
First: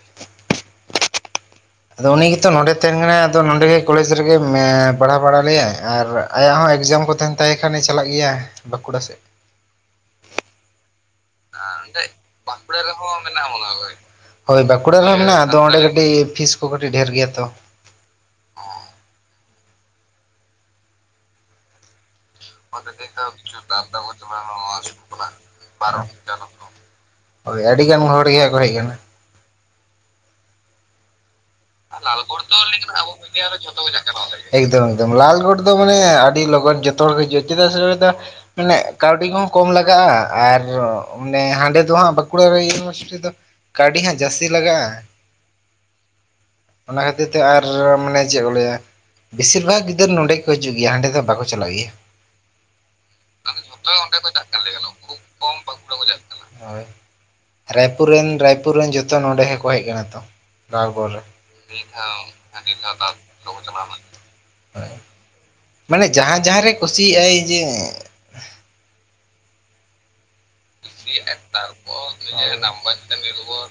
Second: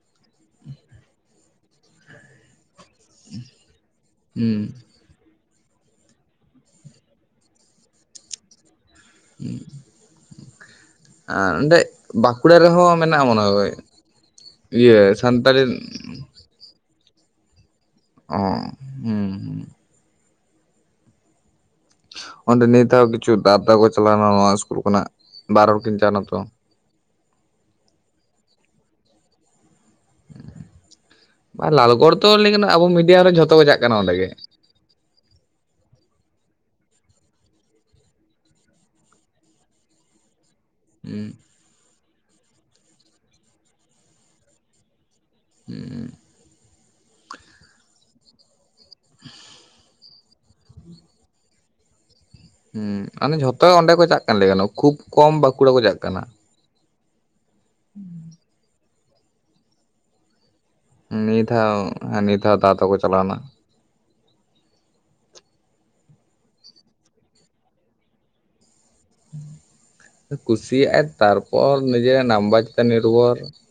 ᱟᱫᱚ ᱩᱱᱤ ᱜᱮᱛᱚ ᱱᱚᱰᱮ ᱛᱮᱦᱮᱱ ᱠᱟᱱᱟᱭ, ᱟᱫᱚ ᱱᱚᱰᱮ ᱜᱮ ᱠᱚᱞᱮᱡᱽ ᱨᱮᱜᱮ ᱦᱩᱸ ᱯᱟᱲᱦᱟᱣ ᱵᱟᱲᱟ ᱞᱮᱭᱟᱭ ᱟᱨ ᱟᱭᱟᱜ ᱦᱚᱸ ᱮᱠᱡᱟᱢ ᱠᱚ ᱛᱟᱦᱮᱱ ᱛᱟᱭ ᱠᱷᱟᱱᱮ ᱪᱟᱞᱟᱜ ᱜᱮᱭᱟ ᱵᱟᱸᱠᱩᱲᱟ ᱥᱮᱫ ᱦᱩᱸ ᱦᱟᱸᱰᱮ ᱵᱟᱸᱠᱩᱲᱟ ᱨᱮᱦᱚᱸ ᱢᱮᱱᱟᱜᱼᱟ ᱢᱚᱱᱮ ᱢᱮᱱᱟᱜ-ᱟ ᱦᱚᱭ ᱢᱚᱱᱮᱦᱚᱭ ᱦᱳᱭ ᱵᱟᱸᱠᱩᱲᱟ ᱤᱭᱟᱹ ᱨᱮᱦᱚᱸ ᱢᱮᱱᱟᱜᱼᱟ ᱟᱫᱚ ᱥᱟᱱᱛᱟᱲᱤ ᱚᱸᱰᱮ ᱠᱟᱹᱴᱤᱡ ᱯᱷᱤᱥ ᱠᱚ ᱠᱟᱹᱴᱤᱡ ᱰᱷᱮᱨ ᱜᱮᱭᱟ ᱛᱚ ᱚ ᱦᱩᱸ ᱦᱩᱸ ᱚᱸᱰᱮ ᱱᱤᱛ ᱦᱚᱸ ᱠᱤᱪᱷᱩ ᱫᱟᱫᱟ ᱛᱟᱠᱚ ᱠᱚ ᱪᱟᱞᱟᱣᱮᱱᱟ ᱱᱚᱣᱟ ᱤᱥᱠᱩᱞ ᱠᱷᱚᱱᱟᱜ ᱵᱟᱨ ᱦᱚᱲ ᱠᱤᱱ ᱪᱟ ᱱᱟᱛᱚ ᱦᱳᱭ ᱟᱹᱰᱤ ᱜᱟᱱ ᱦᱚᱲ ᱜᱮᱦᱟᱸᱜ ᱠᱚ ᱦᱮᱡ ᱠᱟᱱᱟ ᱟᱨ ᱞᱟᱞᱜᱚᱲ ᱫᱚ ᱟᱵᱚ ᱢᱤᱰᱤᱭᱟᱢ ᱨᱮᱱ ᱡᱷᱚᱛᱚ ᱠᱚ ᱪᱟᱜ ᱠᱟᱱᱟ ᱚᱱᱰᱮ ᱜᱮ ᱮᱠᱫᱚᱢ ᱮᱠᱫᱚᱢ ᱞᱟᱞᱜᱚᱲ ᱫᱚ ᱢᱟᱱᱮ ᱟᱹᱰᱤ ᱞᱚᱜᱚᱱ ᱡᱚᱛᱚ ᱦᱚᱲ ᱠᱚ ᱦᱤᱡᱩᱜᱼᱟ ᱪᱮᱫᱟᱜ ᱥᱮ ᱱᱚᱮᱫᱟ ᱢᱟᱱᱮ ᱠᱟᱹᱣᱰᱤ ᱠᱚᱦᱚᱸ ᱠᱚᱢ ᱞᱟᱜᱟᱜᱼᱟ ᱟᱨ ᱦᱩᱸ ᱚᱱᱮ ᱦᱟᱸᱰᱮ ᱫᱚ ᱦᱟᱸᱜ ᱵᱟᱸᱠᱩᱲᱟ ᱤᱭᱩᱱᱤᱵᱷᱟᱨᱥᱤᱴᱤ ᱨᱮᱫᱚ ᱠᱟᱹᱣᱰᱤ ᱦᱟᱸᱜ ᱡᱟᱹᱥᱛᱤ ᱞᱟᱜᱟᱜᱼᱟ ᱦᱩᱸ ᱚᱱᱟ ᱠᱷᱟᱹᱛᱤᱨ ᱛᱮ ᱟᱨ ᱢᱟᱱᱮ ᱪᱮᱫ ᱠᱚ ᱞᱟᱹᱭᱟ ᱵᱮᱥᱤᱨ ᱵᱷᱟᱜᱽ ᱜᱤᱫᱟᱹᱨ ᱱᱚᱸᱰᱮ ᱠᱚ ᱦᱤᱡᱩᱜ ᱜᱮᱭᱟ ᱦᱟᱸᱰᱮ ᱫᱚ ᱵᱟᱠᱚ ᱪᱟᱞᱟᱜ ᱜᱮᱭᱟ ᱦᱮᱸ ᱢᱚᱱᱮ ᱡᱷᱚᱛᱚ ᱚᱸᱰᱮ ᱠᱚ ᱪᱟᱜ ᱠᱟᱱᱞ ᱜᱟᱱ ᱠᱷᱩᱵ ᱠᱚᱢ ᱵᱟᱸᱠᱩᱲᱟ ᱠᱚ ᱪᱟᱜ ᱠᱟᱱᱟ ᱦᱳᱭ ᱨᱟᱭᱯᱩᱨ ᱨᱮᱱ ᱨᱟᱭᱯᱩᱨ ᱨᱮᱱ ᱡᱚᱛᱚ ᱱᱚᱰᱮ ᱦᱚᱸᱠᱚ ᱦᱮᱡ ᱟᱠᱟᱱᱟ ᱛᱚ ᱞᱟᱞᱜᱚᱲ ᱱᱤᱭᱟᱹ ᱫᱷᱟᱣ ᱦ ᱦᱮᱸ ᱱᱤᱭᱟᱹ ᱫᱷᱟᱣ ᱦᱫ ᱫᱟᱫᱟ ᱠᱚ ᱛ ᱪᱟᱞᱟᱣᱱᱟ ᱞ [unintelligible] ᱢᱟᱱᱮ ᱡᱟᱦᱟᱸ ᱡᱟᱦᱟᱸ ᱨᱮᱭ ᱠᱩᱥᱤᱭᱟᱜᱼᱟᱭ ᱡᱮ ᱠᱩᱥᱤ [unintelligible] ᱦᱟᱨ ᱠᱚ ᱱᱟᱢᱵᱟᱨ ᱱᱤᱨᱵᱷᱚᱨ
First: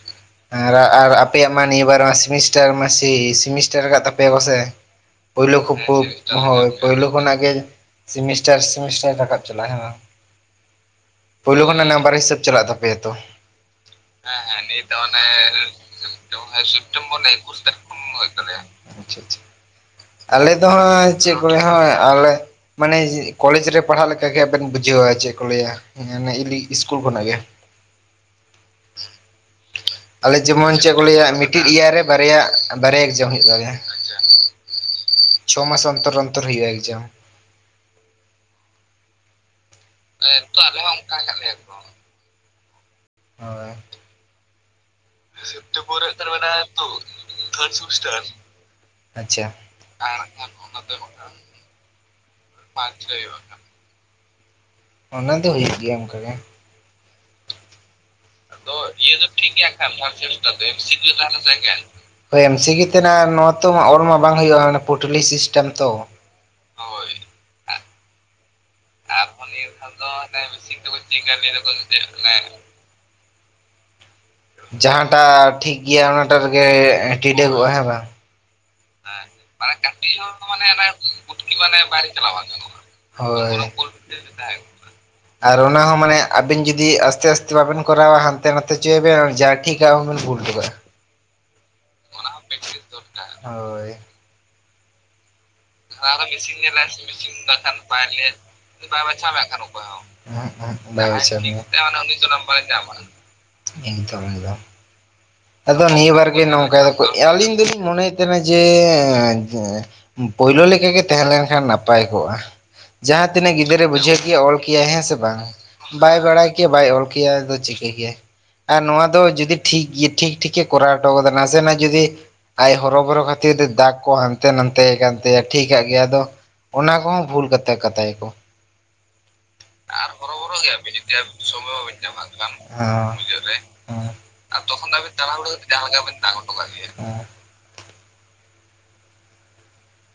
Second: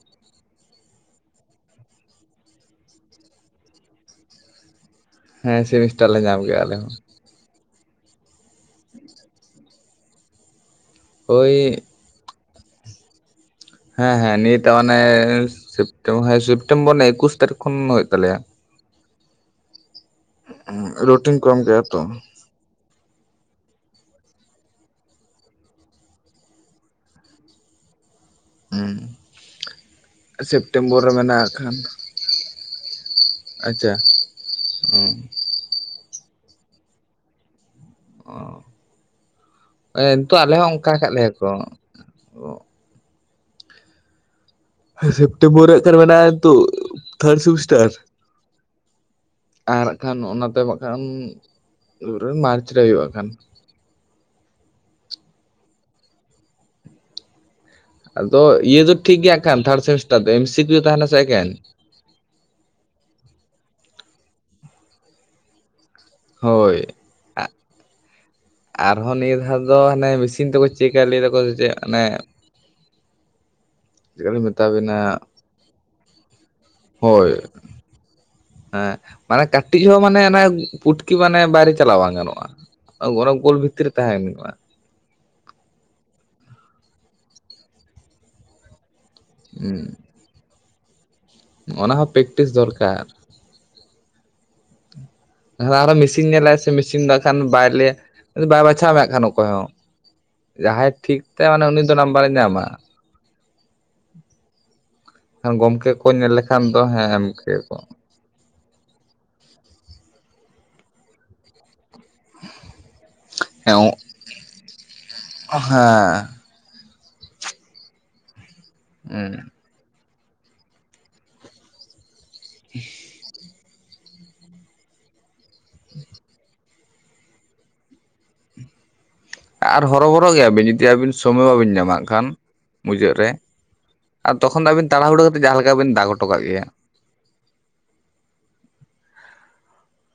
ᱟᱨ ᱟᱨ ᱟᱯᱮᱭᱟᱜ ᱢᱟ ᱱᱤᱭᱟᱹ ᱵᱟᱨ ᱢᱟ ᱥᱮᱢᱤᱥᱴᱟᱨ ᱢᱟᱥ ᱥᱮᱢᱤᱥᱴᱟᱨ ᱟᱠᱟᱫ ᱛᱟᱯᱮᱭᱟ ᱠᱚ ᱥᱮ ᱯᱞᱮ ᱦᱮᱸ ᱠᱷᱩ ᱦ ᱥᱮᱢᱤᱥᱴᱟᱨ ᱞᱮ ᱧᱟᱢ ᱠᱮᱜᱼᱟ ᱟᱞᱮ ᱦᱚᱸ ᱯᱞ [unintelligible] ᱠᱷᱚᱱᱟᱜ ᱜᱮᱢᱴᱟᱨ ᱥᱮᱢᱴᱟᱨ ᱨᱟᱠᱟᱵ ᱪᱟᱞᱟᱜᱼᱟᱮ ᱳᱭ ᱯᱳᱭᱞᱳ ᱠᱷᱚᱱᱟᱜ ᱱᱟᱵᱟᱨ ᱟᱵᱟᱨ [unintelligible] ᱦᱤᱥᱟᱹᱵ ᱪᱟᱞᱟᱜ ᱛᱟᱯᱮᱭᱟ ᱛᱚ ᱦᱮᱸ ᱦᱮᱸ ᱱᱤᱛ ᱢᱟᱱᱮ ᱥᱮᱯᱴᱮᱢ ᱦᱮᱸ ᱨᱮᱱᱟᱜ ᱥᱮᱯᱴᱮᱢᱵᱚᱨ ᱛᱟᱹᱨᱤᱠᱷ ᱮᱠᱩᱥ ᱛᱟᱨᱤᱠᱷ ᱠᱷᱚᱱ ᱦᱩᱭᱩᱜ ᱛᱟᱞᱮᱭᱟ ᱛᱟᱞᱮ ᱟᱪᱪᱷᱟ ᱟᱪᱪᱷᱟ ᱟᱞᱮ ᱫᱚ ᱦᱟᱸᱜ ᱪᱮᱫ ᱨᱩᱴᱤᱱ ᱠᱚ ᱮᱢ ᱦ ᱠᱮᱜᱼᱟ ᱛᱚ ᱟᱞᱮ ᱢᱟᱱᱮ ᱠᱚᱞᱮᱡᱽ ᱨᱮ ᱯᱟᱲᱦᱟᱜ ᱞᱮᱠᱟᱜᱮ ᱟᱵᱮᱱ ᱵᱩᱡᱷᱟᱹᱣᱟ ᱪᱮᱫ ᱠᱚ ᱞᱟᱹᱭᱟ ᱤᱞᱤ ᱤᱥᱠᱩᱞ ᱠᱷᱚᱱᱟᱜ ᱜᱮ ᱦᱮᱸ ᱟᱞᱮ ᱡᱮᱢᱚᱱ ᱪᱮᱫ ᱠᱚ ᱞᱟᱹᱭᱟ ᱢᱤᱫᱴᱤᱡ ᱤᱭᱟᱨ ᱨᱮ ᱵᱟᱨᱭᱟ ᱵᱟᱨᱭᱟ ᱮᱠᱡᱟᱢ ᱦᱩᱭᱩᱜ ᱛᱟᱞᱮᱭᱟ ᱟᱪᱪᱷᱟ ᱚ ᱪᱷᱚ ᱢᱟᱥ ᱚᱱᱛᱚᱨ ᱚᱱᱛᱚᱨ ᱦᱩᱭᱩᱜᱼᱟ ᱮᱠᱡᱟᱢ ᱚ ᱱᱤᱛᱳᱜ ᱟᱞᱮ ᱦᱚᱸ ᱚᱱᱠᱟ ᱠᱟᱜ ᱞᱮᱭᱟ ᱠᱚ ᱦᱳᱭ ᱥᱮᱯᱴᱮᱢᱵᱚᱨ ᱨᱮ ᱢᱟᱱᱮ ᱛᱚ ᱛᱷᱟᱲ ᱥᱮᱢᱤᱥᱴᱟᱨ ᱟᱪᱪᱷᱟ ᱟᱨ ᱦᱟᱜ ᱠᱷᱟᱱ ᱚᱱᱟᱛᱮᱠᱷᱟᱱ ᱢᱟᱨᱪ ᱨᱮ ᱦᱩᱭᱩᱜᱼᱟ ᱦᱟᱜ ᱠᱷᱟᱱ ᱚᱱᱟ ᱫᱚ ᱦᱩᱭᱩᱜ ᱜᱮᱭᱟ ᱚᱱᱠᱟᱜᱮ ᱟᱫᱚ ᱫᱚ ᱤᱭᱟᱹ ᱫᱚ ᱴᱷᱤᱠ ᱠᱷᱟᱱ ᱜᱮᱭᱟ [unintelligible] ᱛᱷᱟᱨᱰ ᱥᱮᱢᱤᱥᱴᱟᱨ ᱫᱚ ᱮᱢ ᱥᱤ ᱠᱤᱭᱩ ᱛᱟᱦᱮᱱᱟ ᱥᱮ ᱮᱠᱮᱱ ᱦᱳᱭ ᱮᱢ ᱥᱤ ᱠᱤᱭᱩ ᱛᱟᱦᱮᱟᱜ ᱱᱚᱣᱟ ᱛᱚ ᱚᱞ ᱢᱟ ᱵᱟᱝ ᱦᱩᱭᱩᱜᱼᱟ ᱯᱩᱴᱞᱤ ᱥᱤᱥᱴᱮᱢ ᱛᱚ ᱦᱳᱭ ᱟᱨᱦᱚᱸ ᱱᱤᱭᱟᱹ ᱫᱷᱟᱣ ᱫᱚ ᱦᱟᱱᱮ ᱢᱮᱥᱤᱱ ᱛᱮᱠᱚ ᱪᱮᱠᱟ ᱞᱟᱹᱭ ᱫᱟᱠᱚ ᱥᱮ ᱪᱮᱫ ᱚᱱᱮ ᱪᱮᱫᱠᱟᱞᱤᱧ ᱢᱮᱛᱟᱵᱤᱱᱟ ᱡᱟᱦᱟᱸᱴᱟᱜ ᱴᱷᱤᱠ ᱜᱮᱭᱟ ᱚᱱᱟᱴᱟᱜ ᱨᱮᱜᱮ ᱦᱳᱭ ᱴᱤᱰᱟᱹᱜᱚᱜᱼᱟ ᱦᱮᱸ ᱵᱟᱝ ᱦᱮᱸ ᱢᱟᱱᱮ ᱠᱟᱹᱴᱤᱡ ᱦᱚᱸ ᱢᱟᱱᱮ ᱚᱱ ᱯᱩᱴᱠᱤ ᱢᱟᱱᱮ ᱵᱟᱭᱨᱮ ᱪᱟᱞᱟᱣ ᱵᱟᱝ ᱜᱟᱱᱚᱜᱼᱟ ᱜᱚᱨᱚᱠ ᱜᱳᱞ ᱦᱳᱭ ᱵᱷᱤᱛᱨᱤ ᱨᱮ ᱛᱟᱦᱮᱱ ᱦᱩᱭᱩᱜᱼᱟ ᱟᱨ ᱚᱱᱟ ᱦᱚᱸ ᱢᱟᱱᱮ ᱟᱵᱮᱱ ᱡᱩᱫᱤ ᱟᱥᱛᱮ ᱟᱥᱛᱮ ᱵᱟᱵᱮᱱ ᱠᱚᱨᱟᱣᱟ ᱦᱟᱱᱛᱮ ᱱᱟᱛᱮ ᱦᱚ ᱪᱚᱭᱭᱟ ᱵᱮᱱ ᱡᱟ ᱴᱷᱤᱠᱟ ᱟᱵᱮᱱ ᱵᱷᱩᱞᱴ ᱠᱟᱜᱼᱟ [unintelligible] ᱚᱱᱟ ᱦᱚᱸ ᱯᱮᱠᱴᱤᱥ ᱫᱚᱨᱠᱟᱨ ᱦᱳᱭ ᱟᱨᱚ ᱢᱮᱥᱤᱱ ᱧᱮᱞᱟᱭ ᱧ ᱥᱮ ᱫᱚ ᱠᱷᱟᱱ ᱵᱟᱭ ᱢᱮᱥᱤᱱᱟᱱ ᱞᱟᱹᱭᱟ ᱯᱟᱭᱟᱭ ᱵᱟᱭ ᱵᱟᱪᱷᱟᱣ ᱢᱮᱭᱟ ᱠᱷᱟᱱ ᱵᱟᱪᱷᱟ ᱚᱠᱚᱭ ᱢᱮᱟᱱᱯ ᱦᱚᱸ ᱡᱟᱦᱟᱸᱭ ᱴᱷᱤᱠ ᱛᱟᱭ ᱢᱟᱱᱮ ᱩᱱᱤ ᱫᱚ ᱱᱟᱢᱵᱟᱨᱮ ᱧᱟᱢᱟ ᱦᱚᱸ [unintelligible] [unintelligible] ᱠᱷᱟᱱ ᱟᱫᱚ ᱜᱚᱢᱠᱮ ᱠᱚ ᱱᱤᱭᱟᱹ ᱵᱟᱨ ᱧᱮᱞ ᱜᱮ ᱞᱮᱠᱷᱟᱱ ᱱᱚᱝᱠᱟ ᱫᱚ ᱦᱮᱸ ᱮᱢ ᱟᱹᱞᱤᱧ ᱠᱮᱭᱟ ᱠᱚ ᱫᱚᱞᱤᱧ ᱢᱚᱱᱮᱭ ᱡᱮ ᱯᱳᱭᱞᱳ ᱞᱮᱠᱟ ᱜᱮ ᱛᱟᱦᱮᱸ ᱞᱮᱱᱠᱷᱟᱱ ᱱᱟᱯᱟ ᱱᱟᱯᱟᱭ ᱠᱚᱜᱼᱟ ᱡᱟᱦᱟᱸ ᱛᱤᱱᱟᱹᱜ ᱜᱤᱫᱽᱨᱟᱹᱭ ᱦᱮᱸ ᱵᱩᱡᱷᱟᱹᱣ ᱠᱮᱟᱭ ᱚᱞ ᱠᱮᱭᱟ ᱦᱮᱸ ᱥᱮ ᱵᱟᱝ ᱵᱟᱭ ᱦᱮᱸ ᱵᱟᱲᱟᱭ ᱠᱮ ᱵᱟᱭ ᱚᱞ ᱠᱮᱭᱟ ᱫᱚ ᱪᱤᱠᱟᱹ ᱜᱮᱭᱟ ᱟᱨ ᱱᱚᱣᱟ ᱫᱚ ᱡᱩᱫᱤ ᱴᱷᱤᱠ ᱜᱮ ᱴᱷᱤᱠ ᱴᱷᱤᱠᱮ ᱠᱚᱨᱟᱣ ᱦᱚᱴᱚ ᱠᱟᱫᱟ ᱱᱟᱥᱮᱱᱟᱜ ᱡᱚᱫᱤ ᱟᱭ ᱦᱚᱨᱚᱵᱚᱨᱚ ᱠᱷᱟᱹᱛᱤᱨ ᱫᱟᱜ ᱠᱚ ᱦᱟᱱᱛᱮ ᱱᱟᱱᱛᱮ ᱠᱟᱱ ᱛᱟᱭᱟ ᱴᱷᱤᱠᱟᱜ ᱜᱮ ᱟᱫᱚ ᱚᱱᱟ ᱠᱚᱦᱚᱸ ᱵᱷᱩᱞ ᱠᱟᱛᱟ ᱠᱟᱛᱟᱭᱟᱠᱚ ᱟᱨ ᱦᱚᱨᱚᱵᱚᱨᱚ ᱦᱚᱨᱚᱚᱵᱚᱨᱚᱜ ᱜᱮᱭᱟᱵᱤᱱ ᱡᱩᱫᱤ ᱟᱹᱵᱤᱱ ᱜᱮᱭᱟᱵᱤᱱ ᱵᱟᱵᱤᱱ ᱥᱚᱢᱚᱭ ᱵᱟᱝ ᱵᱮᱱ ᱧᱟᱢᱟᱜ ᱠᱷᱟᱱ ᱧᱟᱢᱟ ᱢᱩᱪᱟᱹᱫ ᱢᱩᱪᱟ. ᱫ ᱨᱮ ᱟᱨ ᱛᱚᱠᱷᱚᱱ ᱫᱚ ᱟᱹᱵᱮᱱ ᱛᱟᱲᱟᱦᱩᱲᱟᱹ ᱠᱟᱛᱮᱜ ᱡᱟᱦᱟᱸ ᱞᱮᱠᱟ ᱵᱮᱱ ᱫᱟᱜ ᱦᱚᱴᱚ ᱠᱟᱜ ᱜᱮᱭᱟ [unintelligible]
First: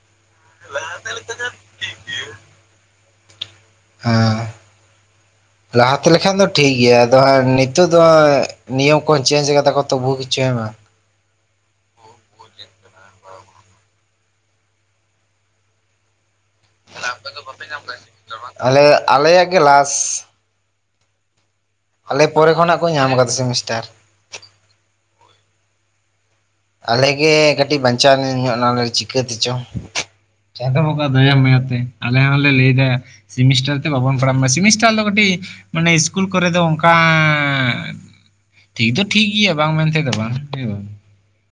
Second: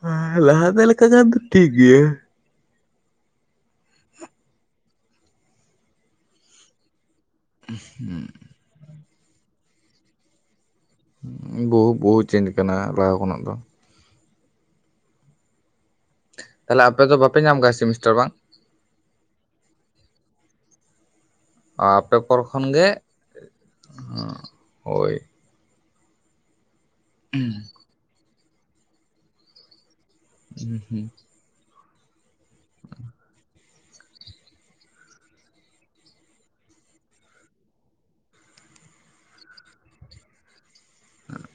ᱦᱮᱸ ᱞᱟᱦᱟᱛᱮ ᱞᱮᱠᱟ ᱠᱷᱟᱱ ᱫᱚ ᱴᱷᱤᱠ ᱜᱮᱭᱟ ᱦᱮᱸ ᱞᱟᱦᱟ ᱛᱮᱠᱷᱚᱱ ᱫᱚ ᱴᱷᱤᱠ ᱜᱮᱭᱟ ᱟᱫᱚ ᱦᱮᱜᱱᱤᱛᱳᱜ ᱫᱚ ᱦᱟᱜ ᱱᱤᱭᱚᱢ ᱠᱚ ᱪᱮᱧᱡᱽ ᱠᱟᱫᱟ ᱠᱚ ᱛᱚ ᱵᱩᱦᱩ ᱠᱤᱪᱷᱩ ᱦᱮᱵᱟᱝ ᱵᱚᱦᱩ ᱵᱚᱦᱩ ᱪᱮᱧᱡᱽ ᱠᱟᱱᱟ ᱞᱟᱦᱟ ᱠᱷᱚᱱᱟᱜ ᱫᱚ ᱛᱟᱦᱞᱮ ᱟᱯᱮ ᱫᱚ ᱵᱟᱯᱮ ᱧᱟᱢ ᱟᱠᱟᱫᱟ ᱥᱮᱢᱮᱥᱴᱟᱨ ᱵᱟᱝ ᱟᱞᱮ ᱟᱞᱮᱭᱟᱜ ᱜᱮ ᱞᱟᱥ ᱟᱯᱮ ᱟᱞᱮ ᱯᱚᱨ ᱯᱚᱨᱮ ᱠᱷᱚᱱ ᱠᱷᱚᱱᱟᱜ ᱜᱮ ᱠᱚ ᱧᱟᱢ ᱠᱟᱫᱟ ᱥᱮᱢᱤᱥᱴᱟᱨ ᱦᱳᱭ ᱟᱞᱮᱜᱮ ᱦᱩᱸ ᱠᱟᱹᱴᱤᱡ ᱵᱟᱧᱪᱟᱣ ᱧᱚᱜ ᱱᱟᱞᱮ ᱪᱤᱠᱟᱹ ᱛᱮᱪᱚ ᱪᱟᱸᱫᱳ ᱦᱩᱸ ᱵᱚᱸᱜᱟ ᱫᱟᱭᱟᱼᱢᱟᱭᱟ ᱛᱮ ᱟᱞᱮ ᱦᱚᱸᱞᱮ ᱞᱟᱹᱭ ᱫᱟ ᱥᱮᱢᱮᱥᱴᱟᱨ ᱛᱮ ᱵᱟᱵᱚᱱ ᱯᱟᱲᱦᱟᱜ ᱢᱟ ᱥᱮᱢᱴᱟᱨ ᱫᱚ ᱠᱟᱹᱴᱤᱡ ᱢᱟᱱᱮ ᱤᱥᱠᱩᱞ ᱠᱚᱨᱮ ᱫᱚ ᱚᱱᱠᱟ ᱴᱷᱤᱠ ᱫᱚ ᱴᱷᱤᱠ ᱜᱮᱭᱟ ᱵᱟᱝ ᱢᱮᱱᱛᱮ ᱫᱚ ᱵᱟᱝ ᱦᱩ